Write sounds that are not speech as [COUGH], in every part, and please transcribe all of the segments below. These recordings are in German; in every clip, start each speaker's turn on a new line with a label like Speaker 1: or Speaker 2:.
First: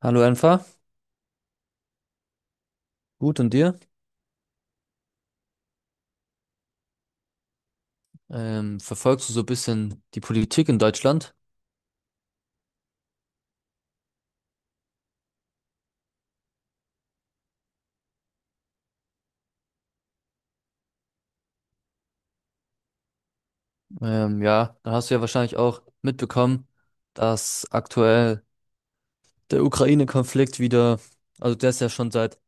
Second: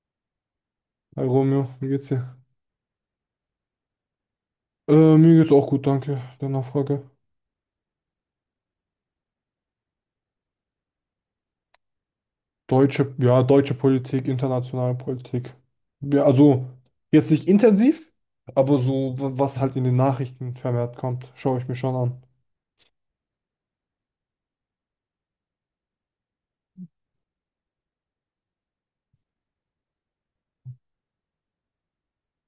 Speaker 1: Hallo Enfa.
Speaker 2: Hi Romeo, wie geht's dir?
Speaker 1: Gut und dir?
Speaker 2: Mir geht's auch gut, danke. Der Nachfrage.
Speaker 1: Verfolgst du so ein bisschen die Politik in Deutschland?
Speaker 2: Deutsche, ja, deutsche Politik, internationale Politik. Ja, also jetzt nicht intensiv, aber so, was halt in den Nachrichten vermehrt kommt, schaue ich mir schon an.
Speaker 1: Ja, dann hast du ja wahrscheinlich auch mitbekommen, dass aktuell der Ukraine-Konflikt wieder, also der ist ja schon seit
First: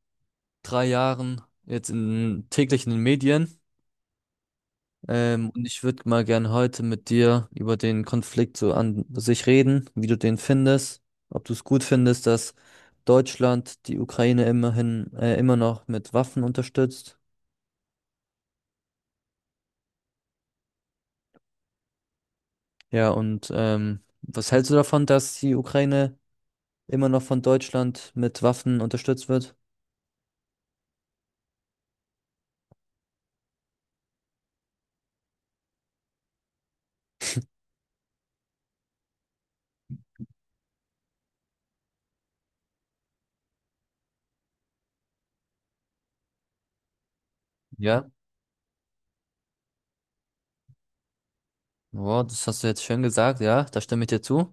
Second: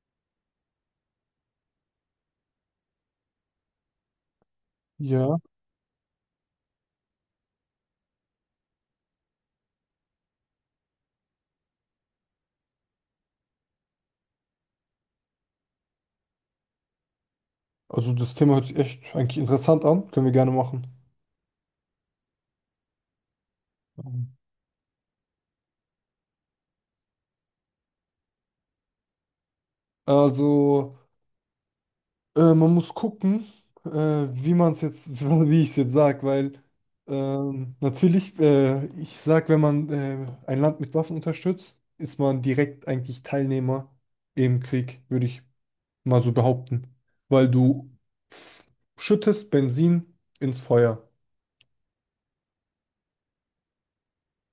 Speaker 1: 3 Jahren jetzt in, täglich in den Medien.
Speaker 2: Ja.
Speaker 1: Und ich würde mal gerne heute mit dir über den Konflikt so an sich reden, wie du den findest, ob du es gut findest, dass Deutschland die Ukraine immerhin immer noch mit Waffen unterstützt.
Speaker 2: Also das Thema hört sich echt eigentlich interessant an, können wir gerne machen.
Speaker 1: Ja, und
Speaker 2: Mhm.
Speaker 1: was hältst du davon, dass die Ukraine immer noch von Deutschland mit Waffen unterstützt wird?
Speaker 2: Also Man muss gucken, wie man es jetzt, [LAUGHS] wie ich es jetzt sage, weil natürlich, ich sage, wenn man ein Land mit Waffen unterstützt, ist man direkt eigentlich Teilnehmer im Krieg, würde ich mal so behaupten, weil du
Speaker 1: Ja,
Speaker 2: f- schüttest Benzin ins Feuer.
Speaker 1: wow, das hast du jetzt schön gesagt, ja, da stimme ich dir zu.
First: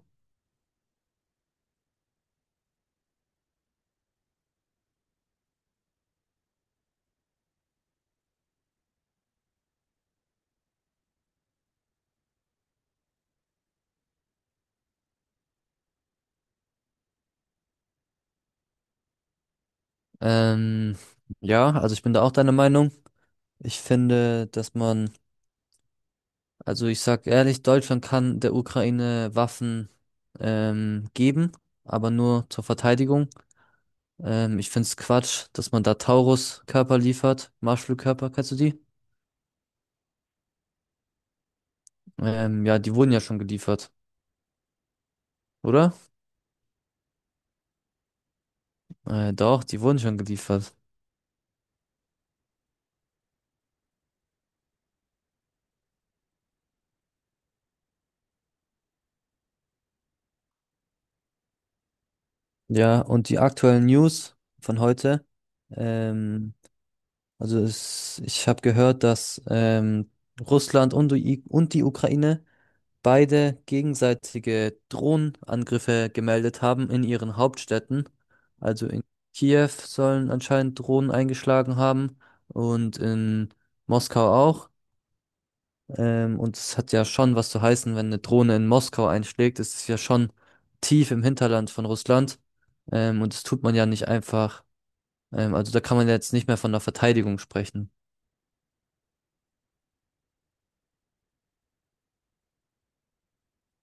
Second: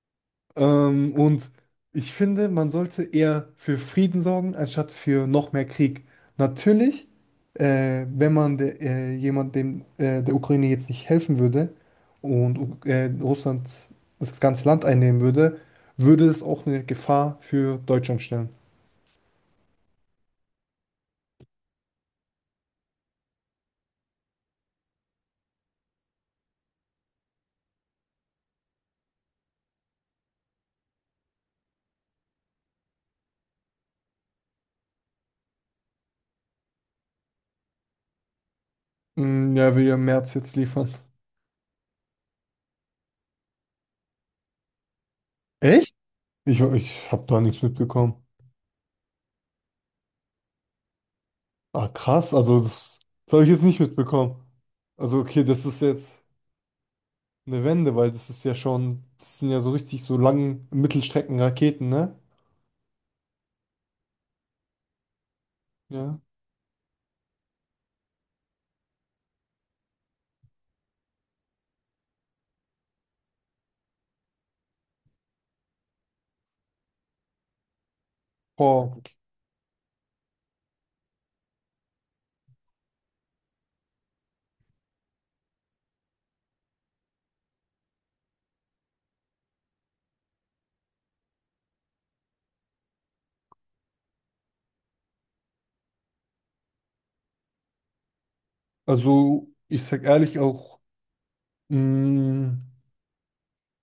Speaker 2: Und ich finde, man sollte eher für Frieden sorgen, anstatt für noch mehr Krieg. Natürlich, wenn man jemand der Ukraine jetzt nicht helfen würde und Russland das ganze Land einnehmen würde, würde es auch eine Gefahr für Deutschland stellen.
Speaker 1: Ähm, ja, also ich bin da auch deiner Meinung. Ich finde, dass man, also ich sag ehrlich, Deutschland kann der Ukraine Waffen geben, aber nur zur Verteidigung. Ich find's Quatsch, dass man da Taurus-Körper liefert, Marschflugkörper, kennst du die?
Speaker 2: Mm, ja, will ja Merz jetzt liefern.
Speaker 1: Ja, die wurden ja schon geliefert, oder?
Speaker 2: Echt? Ich habe da nichts mitbekommen.
Speaker 1: Doch, die wurden schon geliefert.
Speaker 2: Ah, krass, das habe ich jetzt nicht mitbekommen. Also okay, das ist jetzt. Eine Wende, weil das ist ja schon, das sind ja so richtig so langen Mittelstreckenraketen, ne?
Speaker 1: Ja, und die aktuellen News von heute.
Speaker 2: Ja.
Speaker 1: Ähm, also es, ich habe gehört, dass Russland und die Ukraine beide gegenseitige Drohnenangriffe gemeldet haben in ihren Hauptstädten. Also
Speaker 2: Boah.
Speaker 1: in Kiew sollen anscheinend Drohnen eingeschlagen haben und in Moskau auch. Und es hat ja schon was zu heißen, wenn eine Drohne in Moskau einschlägt. Es ist ja schon tief im Hinterland von Russland. Und das tut man ja nicht einfach. Also da kann man ja jetzt nicht mehr von der Verteidigung sprechen.
Speaker 2: Also, ich sag ehrlich auch, mh,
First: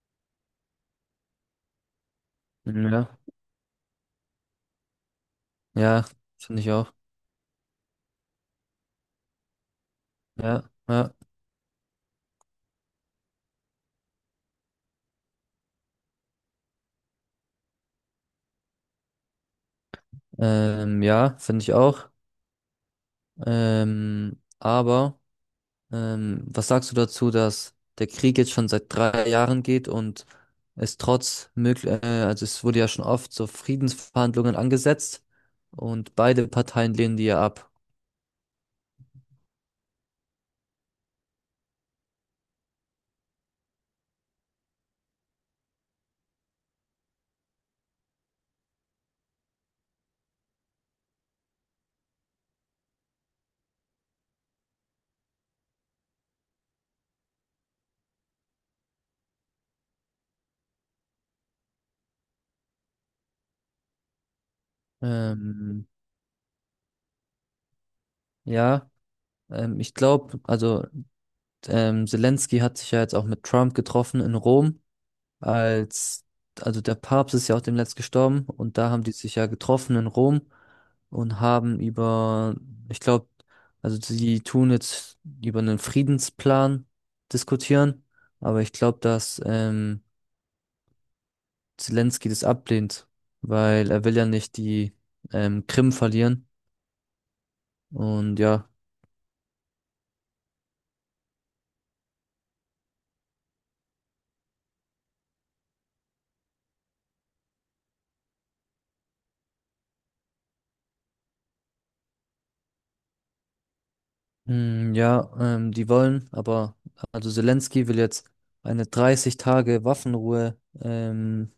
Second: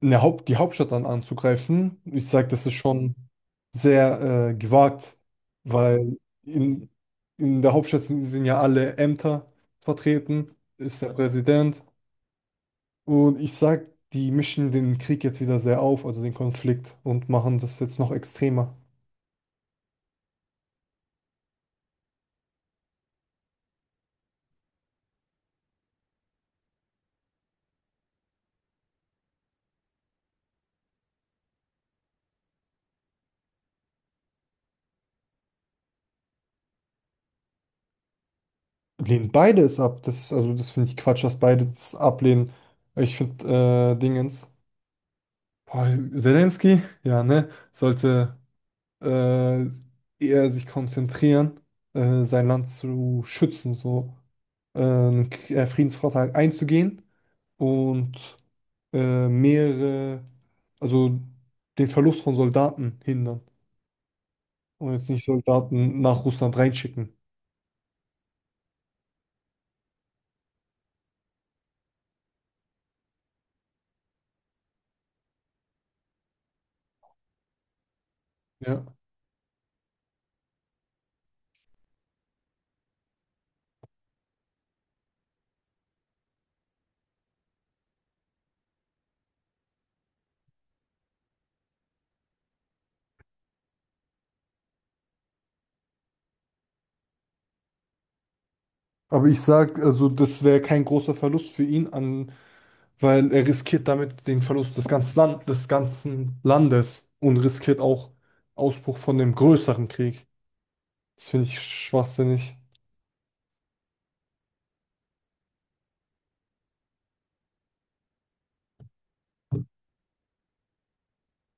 Speaker 2: eine die Hauptstadt dann anzugreifen, ich sag, das ist
Speaker 1: Ja.
Speaker 2: schon sehr gewagt,
Speaker 1: Ja,
Speaker 2: weil
Speaker 1: finde ich
Speaker 2: in,
Speaker 1: auch.
Speaker 2: in der Hauptstadt sind ja alle Ämter vertreten,
Speaker 1: Ja,
Speaker 2: ist der
Speaker 1: ja.
Speaker 2: Präsident. Und ich sag, die mischen den Krieg jetzt wieder sehr auf, also den Konflikt, und machen das jetzt noch extremer.
Speaker 1: Ja, finde ich auch. Ähm, aber. Was sagst du dazu, dass der Krieg jetzt schon seit 3 Jahren geht und also es wurde ja schon oft so Friedensverhandlungen angesetzt und beide Parteien lehnen die ja ab.
Speaker 2: Lehnen beide es ab. Also das finde ich Quatsch, dass beide das ablehnen. Ich finde Dingens. Boah, Zelensky, ja, ne, sollte äh, eher sich konzentrieren, sein Land zu schützen, so Friedensvertrag einzugehen und mehrere, also den Verlust von Soldaten hindern und jetzt nicht
Speaker 1: Ähm,
Speaker 2: Soldaten nach Russland reinschicken.
Speaker 1: ja, ich glaube, also Zelensky hat sich ja jetzt auch mit Trump getroffen in Rom als, also der Papst ist ja auch demnächst gestorben und
Speaker 2: Ja.
Speaker 1: da haben die sich ja getroffen in Rom und haben über, ich glaube, also sie tun jetzt über einen Friedensplan diskutieren, aber ich glaube, dass Zelensky das ablehnt, weil er will ja nicht die Krim verlieren und ja,
Speaker 2: Aber ich sag, also das wäre kein großer Verlust für ihn an. Weil er riskiert damit den Verlust des ganzen Landes und riskiert auch Ausbruch von dem größeren Krieg. Das finde ich schwachsinnig.
Speaker 1: ja, die wollen, aber also Zelensky will jetzt eine 30 Tage Waffenruhe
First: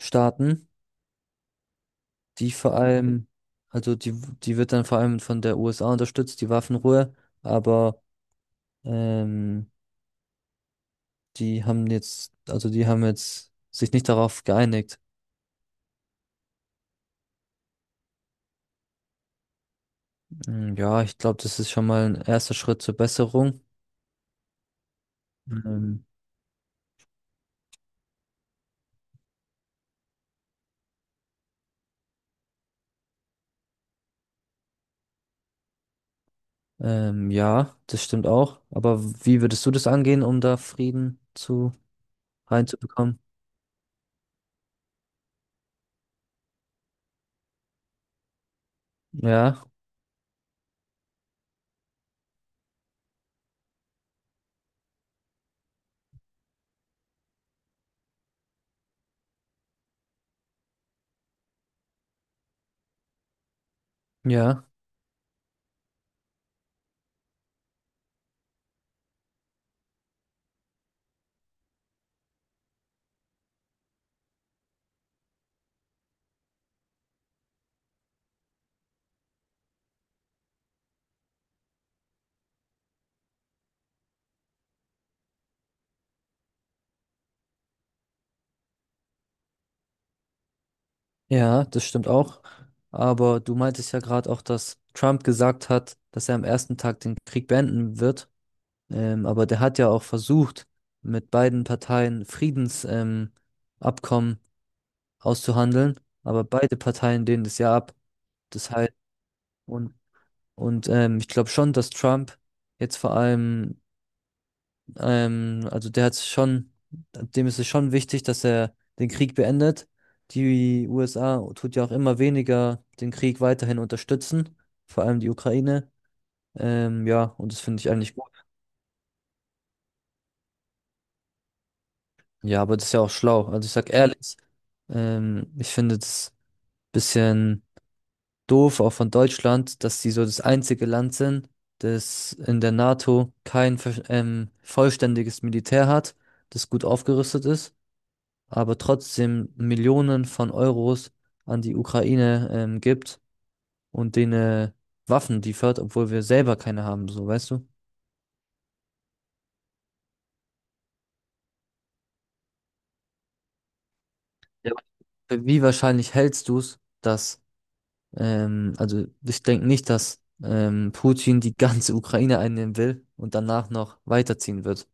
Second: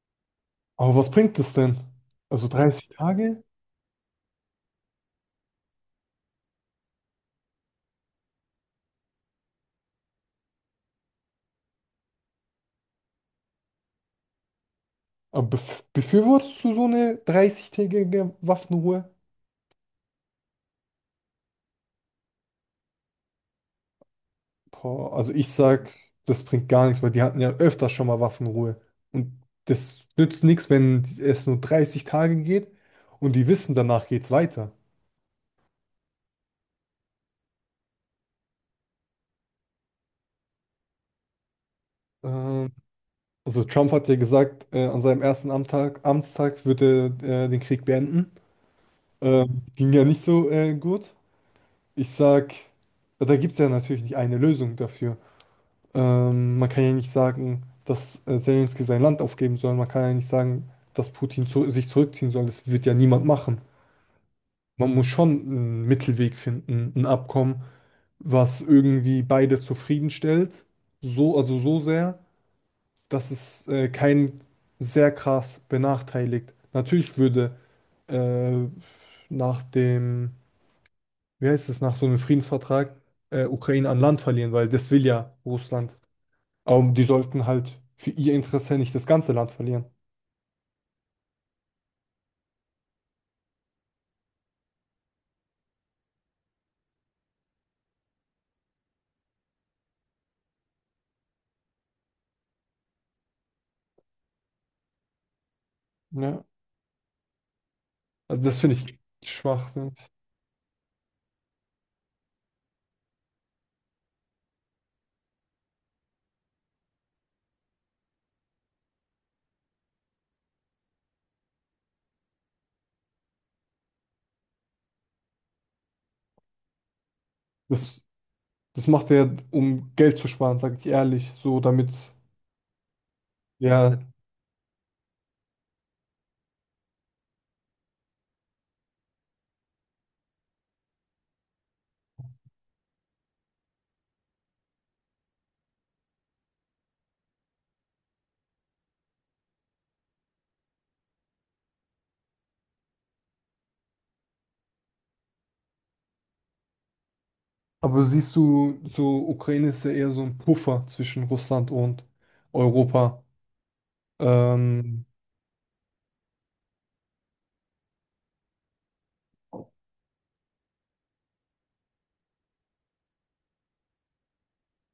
Speaker 1: starten.
Speaker 2: Aber was bringt es denn? Also
Speaker 1: Die vor
Speaker 2: 30
Speaker 1: allem,
Speaker 2: Tage?
Speaker 1: also die wird dann vor allem von der USA unterstützt, die Waffenruhe, aber ähm, die haben jetzt sich nicht darauf geeinigt.
Speaker 2: Aber befürwortest du so eine 30-tägige Waffenruhe?
Speaker 1: Mm, ja, ich glaube, das ist schon mal ein erster Schritt zur Besserung.
Speaker 2: Boah, also ich sag,
Speaker 1: Ähm,
Speaker 2: das bringt gar nichts, weil die hatten ja öfter schon mal Waffenruhe. Und das nützt nichts, wenn es nur 30 Tage geht und die wissen, danach geht's weiter.
Speaker 1: ja, das stimmt auch. Aber wie würdest du das angehen, um da Frieden zu
Speaker 2: Ähm,
Speaker 1: reinzubekommen?
Speaker 2: Also Trump hat ja gesagt, an seinem ersten Amtstag wird er den Krieg beenden.
Speaker 1: Ja,
Speaker 2: Ging ja nicht so gut. Ich sag, da gibt es ja natürlich nicht eine Lösung dafür. Man kann ja nicht sagen, dass Zelensky sein Land aufgeben soll. Man kann ja nicht sagen, dass Putin zu sich zurückziehen soll. Das wird ja niemand machen.
Speaker 1: ja,
Speaker 2: Man muss schon einen Mittelweg finden, ein Abkommen, was irgendwie beide zufriedenstellt. So, also so sehr. Dass es keinen sehr krass benachteiligt. Natürlich würde äh, nach dem, wie heißt es, nach so einem Friedensvertrag Ukraine an Land verlieren, weil das will ja Russland. Aber die sollten halt für ihr Interesse nicht das ganze Land verlieren.
Speaker 1: ja, das stimmt auch. Aber du meintest ja gerade auch, dass Trump gesagt hat, dass er am ersten Tag den Krieg beenden wird. Aber der hat ja auch versucht, mit beiden Parteien Friedensabkommen Abkommen auszuhandeln,
Speaker 2: Ne?
Speaker 1: aber beide Parteien lehnen das ja ab.
Speaker 2: Also das
Speaker 1: Das
Speaker 2: finde
Speaker 1: heißt,
Speaker 2: ich Schwachsinn.
Speaker 1: und, und Ich glaube schon, dass Trump jetzt vor allem, also der hat schon, dem ist es schon wichtig, dass er den Krieg beendet. Die USA tut ja auch immer weniger den Krieg weiterhin unterstützen, vor allem die Ukraine. Ja, und das finde ich
Speaker 2: Das,
Speaker 1: eigentlich.
Speaker 2: das macht er, um Geld zu sparen, sage ich ehrlich. So damit,
Speaker 1: Ja, aber das ist ja auch schlau. Also ich sag
Speaker 2: ja.
Speaker 1: ehrlich, ich finde das bisschen doof, auch von Deutschland, dass sie so das einzige Land sind, das in der NATO kein vollständiges Militär hat, das gut aufgerüstet ist, aber trotzdem Millionen von Euros an die Ukraine gibt und denen äh, Waffen liefert, obwohl wir selber keine haben, so weißt du?
Speaker 2: Aber siehst du, so Ukraine ist ja eher so ein Puffer zwischen Russland und Europa.
Speaker 1: Ja.
Speaker 2: Ähm,
Speaker 1: Für Wie wahrscheinlich hältst du es, dass. Also ich denke nicht, dass Putin die ganze [LAUGHS] Ukraine einnehmen will und danach noch weiterziehen wird.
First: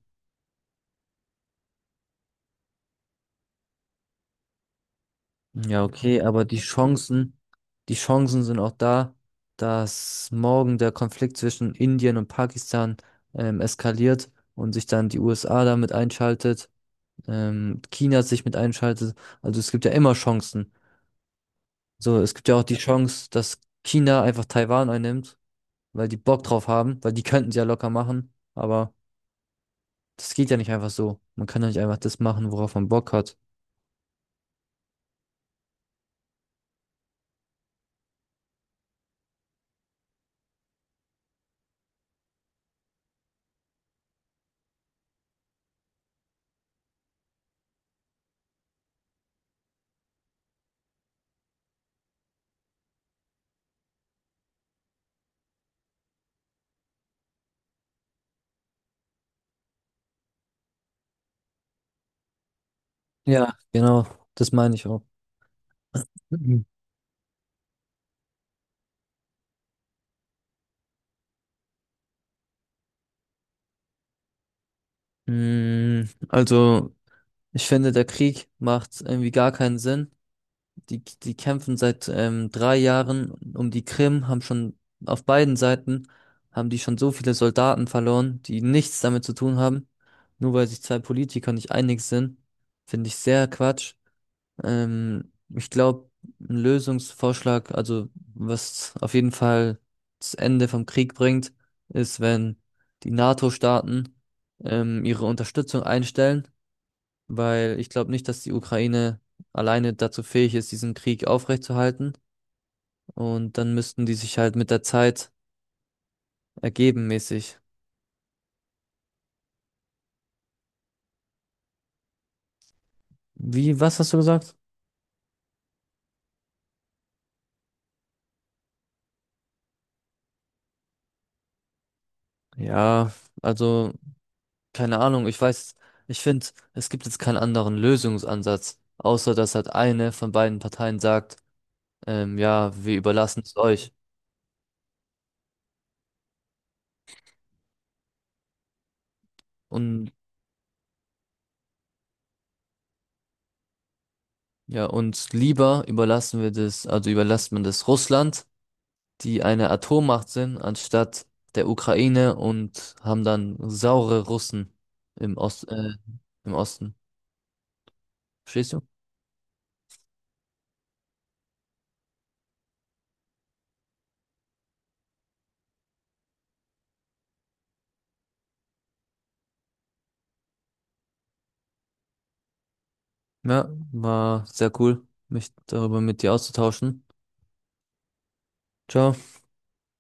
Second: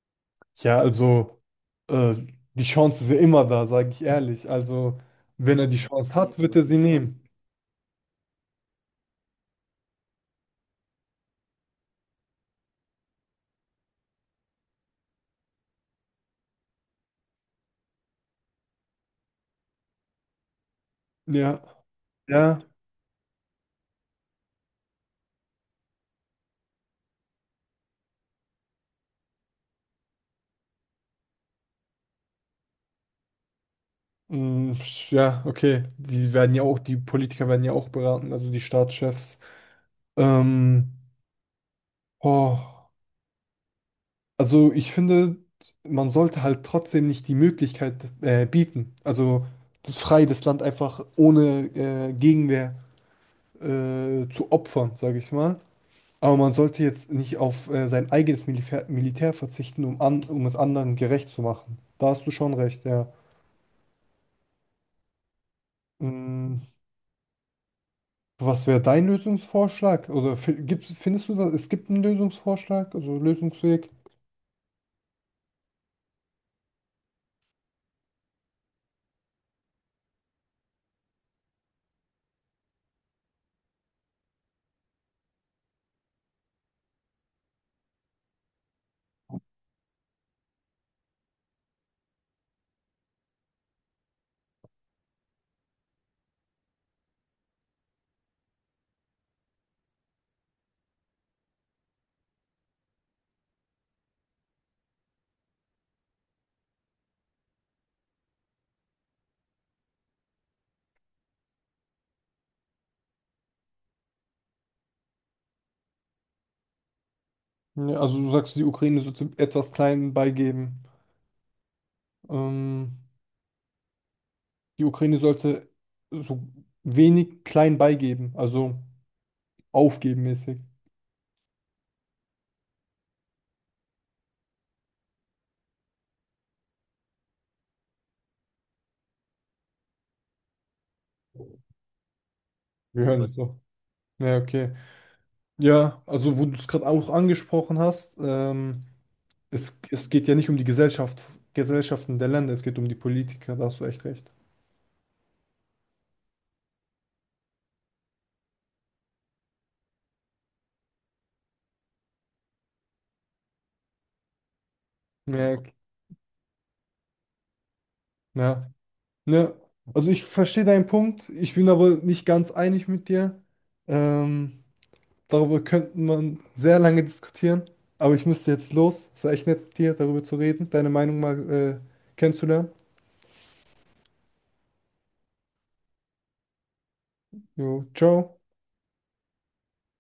Speaker 2: Ja, also äh, die Chance ist ja immer da, sage ich ehrlich. Also wenn er die
Speaker 1: Ja,
Speaker 2: Chance
Speaker 1: okay,
Speaker 2: hat,
Speaker 1: aber
Speaker 2: wird
Speaker 1: die
Speaker 2: er sie nehmen.
Speaker 1: Chancen, die Chancen sind auch da, dass morgen der Konflikt zwischen Indien und Pakistan eskaliert und sich dann die USA damit einschaltet, China sich mit einschaltet. Also es gibt ja immer Chancen.
Speaker 2: Ja,
Speaker 1: So, es gibt ja
Speaker 2: ja,
Speaker 1: auch die Chance, dass China einfach Taiwan einnimmt, weil die Bock drauf haben, weil die könnten sie ja locker machen, Das geht ja nicht einfach so. Man kann ja nicht einfach das machen, worauf man Bock hat.
Speaker 2: mm, ja, okay. Die werden ja auch, die Politiker werden ja auch beraten, also die Staatschefs. Ähm, oh, also ich finde, man sollte halt trotzdem nicht die Möglichkeit bieten, also das frei das Land einfach ohne Gegenwehr zu opfern, sage ich mal. Aber man sollte jetzt nicht auf sein eigenes Militär verzichten, um es anderen gerecht zu machen. Da hast du schon recht, ja.
Speaker 1: Ja, genau, das meine ich auch.
Speaker 2: Mm,
Speaker 1: Mhm.
Speaker 2: was wäre dein Lösungsvorschlag? Oder findest du, dass es gibt einen Lösungsvorschlag, also Lösungsweg?
Speaker 1: Mm, Also, ich finde, der Krieg macht irgendwie gar keinen Sinn. Die kämpfen seit 3 Jahren um die Krim, haben schon auf beiden Seiten, haben die schon so viele Soldaten verloren, die nichts damit zu tun haben. Nur weil sich zwei Politiker nicht einig sind, finde ich sehr Quatsch. Ich glaube, ein Lösungsvorschlag, also was auf jeden Fall das Ende vom Krieg bringt, ist, wenn die NATO-Staaten ihre Unterstützung einstellen, weil ich glaube nicht, dass die Ukraine alleine dazu fähig ist, diesen Krieg aufrechtzuerhalten. Und dann müssten die sich halt mit der Zeit ergeben mäßig.
Speaker 2: Ja, also du sagst, die Ukraine sollte etwas klein beigeben. Ähm,
Speaker 1: Wie, was hast du gesagt?
Speaker 2: die Ukraine sollte so wenig klein beigeben, also aufgeben mäßig.
Speaker 1: Ja, also. Keine Ahnung, ich weiß, ich finde, es gibt jetzt keinen anderen Lösungsansatz, außer dass halt eine von beiden Parteien sagt, ja, wir
Speaker 2: Wir hören ja uns
Speaker 1: überlassen es
Speaker 2: so.
Speaker 1: euch.
Speaker 2: Ja, okay. Ja, also wo du es gerade auch angesprochen hast, es
Speaker 1: Und
Speaker 2: geht ja nicht um die Gesellschaften der Länder, es geht um die Politiker, da hast du echt recht.
Speaker 1: ja, uns lieber überlassen wir das, also überlässt man das Russland, die eine Atommacht sind, anstatt der Ukraine und haben dann saure Russen im
Speaker 2: Ja, ok-
Speaker 1: Osten.
Speaker 2: ja.
Speaker 1: Verstehst du?
Speaker 2: Ne, also ich verstehe deinen Punkt, ich bin aber nicht ganz einig mit dir. Ähm, darüber könnte man sehr lange diskutieren, aber ich müsste jetzt los. Es war echt nett, mit dir darüber zu reden, deine Meinung mal kennenzulernen.
Speaker 1: Ja, war sehr cool, mich darüber mit dir auszutauschen.
Speaker 2: Jo, ciao.
Speaker 1: Ciao.